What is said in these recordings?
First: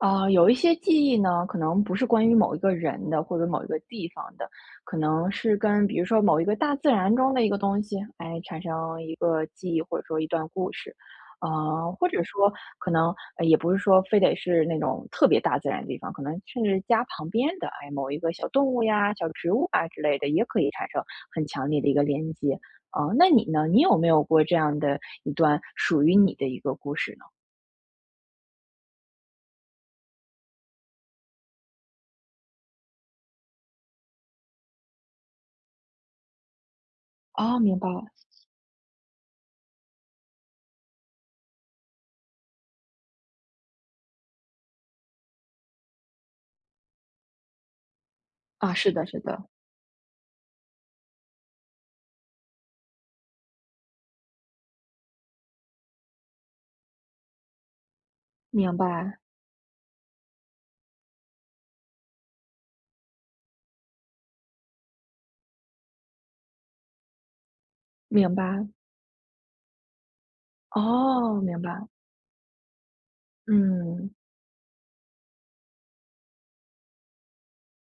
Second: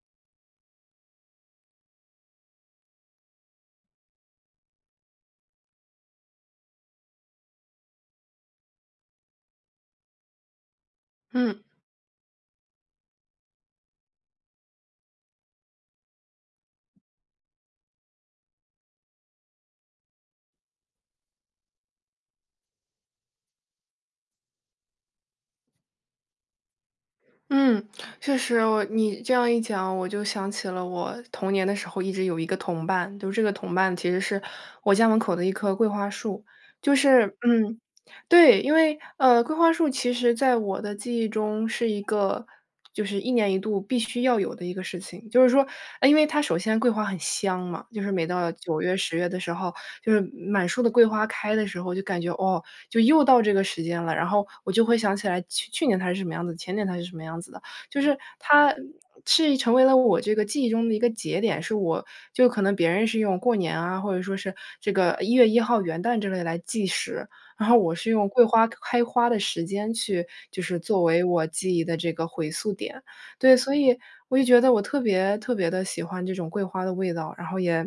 啊，有一些记忆呢，可能不是关于某一个人的或者某一个地方的，可能是跟比如说某一个大自然中的一个东西，诶，产生一个记忆，或者说一段故事。嗯。啊，或者说可能也不是说非得是那种特别大自然的地方，可能甚至家旁边的，哎，某一个小动物呀、小植物啊之类的也可以产生很强烈的一个连接，嗯，那你呢？你有没有过这样的一段属于你的一个故事呢？嗯，确实。我你这样一讲，我就想起了我童年的时候一直有一个同伴，就这个同伴其实是我家门口的1棵桂花树。就是哦，明嗯。白。对，因为，呃，桂花树其实在我的记忆中是一个就是一年一度必须要有的一个事情。就是说，诶，因为它首先桂花很香嘛，就是每到啊，9是月、的，10是月的的。时候，就是满树的桂花开的时候，就感觉，哦，就又到这个时间了，然后我就会想起来去去年它是什么样子，前年它是什么样子的。就是它明白。是已成为了我这个记忆中的一个节点，是我就可能别人是用过年啊，或者说是这个1月1号元旦之类来计时，然后我是用明桂白。花开花的时间去就是作为哦，我明记忆白。的这个回溯点。对，所以嗯。我就觉得我特别特别地喜欢这种桂花的味道，然后也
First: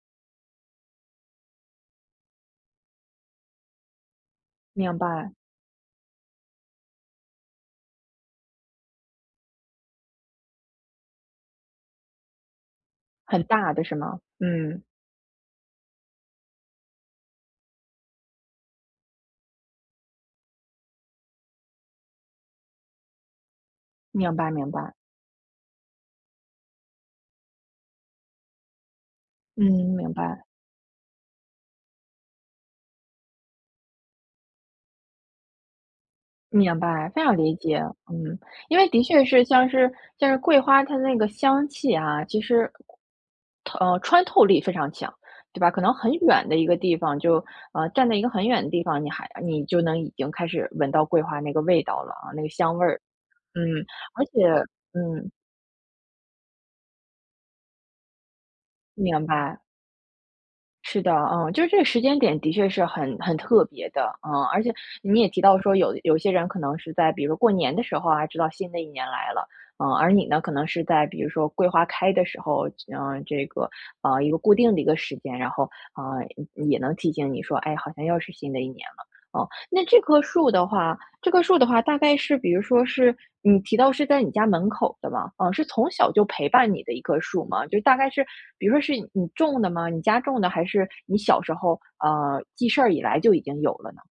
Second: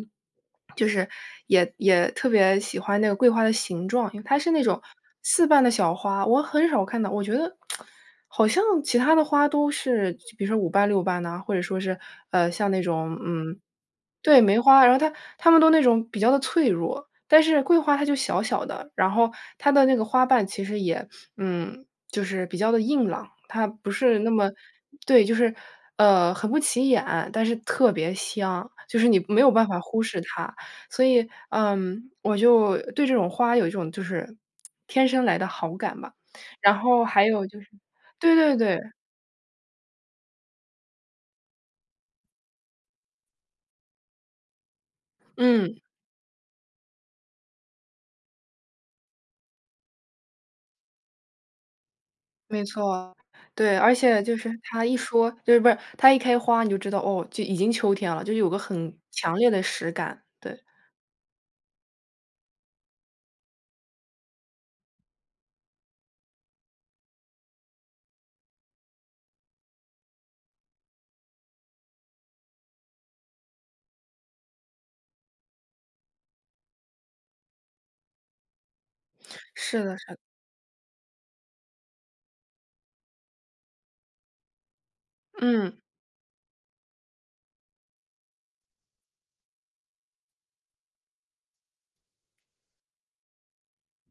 就是也也特别喜欢那个桂花的形状，它是那种明白。4瓣的小花，我很少看到我觉得 好像其他的花都是就比如说5瓣、6瓣呐，或者说是，呃，像那种，很嗯大的是吗？对，梅嗯。花，然后它它们都那种比较的脆弱，但是桂花它就小小的，然后它的那个花瓣其实也嗯，就是比较地硬朗。它不是那明白，么明白。对，就是，呃，很不起眼，但是特别香，就是你没有嗯，办法忽明视白。它。所以，呃，我就对这种花有一种就是 天生来的好感吧。然明后白，非还常有理就是解，对嗯。对因对。为的确是像是像是桂花它的那个香气啊，其实它呃，穿透力非常强，对吧？可嗯。能很远的一个地方就呃，站在一个很远的地方，你还你就能已经开始闻到桂花那个味道了，呃，那个没香味儿。错。嗯，对，而且而就且是它一说嗯。就是不是它一开花你就知道，哦，就已经秋天了，就是有个很明强烈白。的实感，对。是的，嗯，就是这个时间点的确是很很特别的。呃，而且你也提到说，有有些人可能是在比如说过年的时候啊，知道新的一年来了。呃，而你呢，可能是在比如说桂花开的时候，呃，这个，呃，一个固定的一个时间，然后，呃，也也能提醒你说，哎，好像又是新的一年了，嗯。是那的，这是的。棵树的话这棵树的话大概是比如说是嗯，你提到是在你家门口的吗？嗯，是嗯。从小就陪伴你的一棵树吗？就大概是比如说是你种的吗？你家种的，还是你小时候呃，记事儿以来就已经有了呢？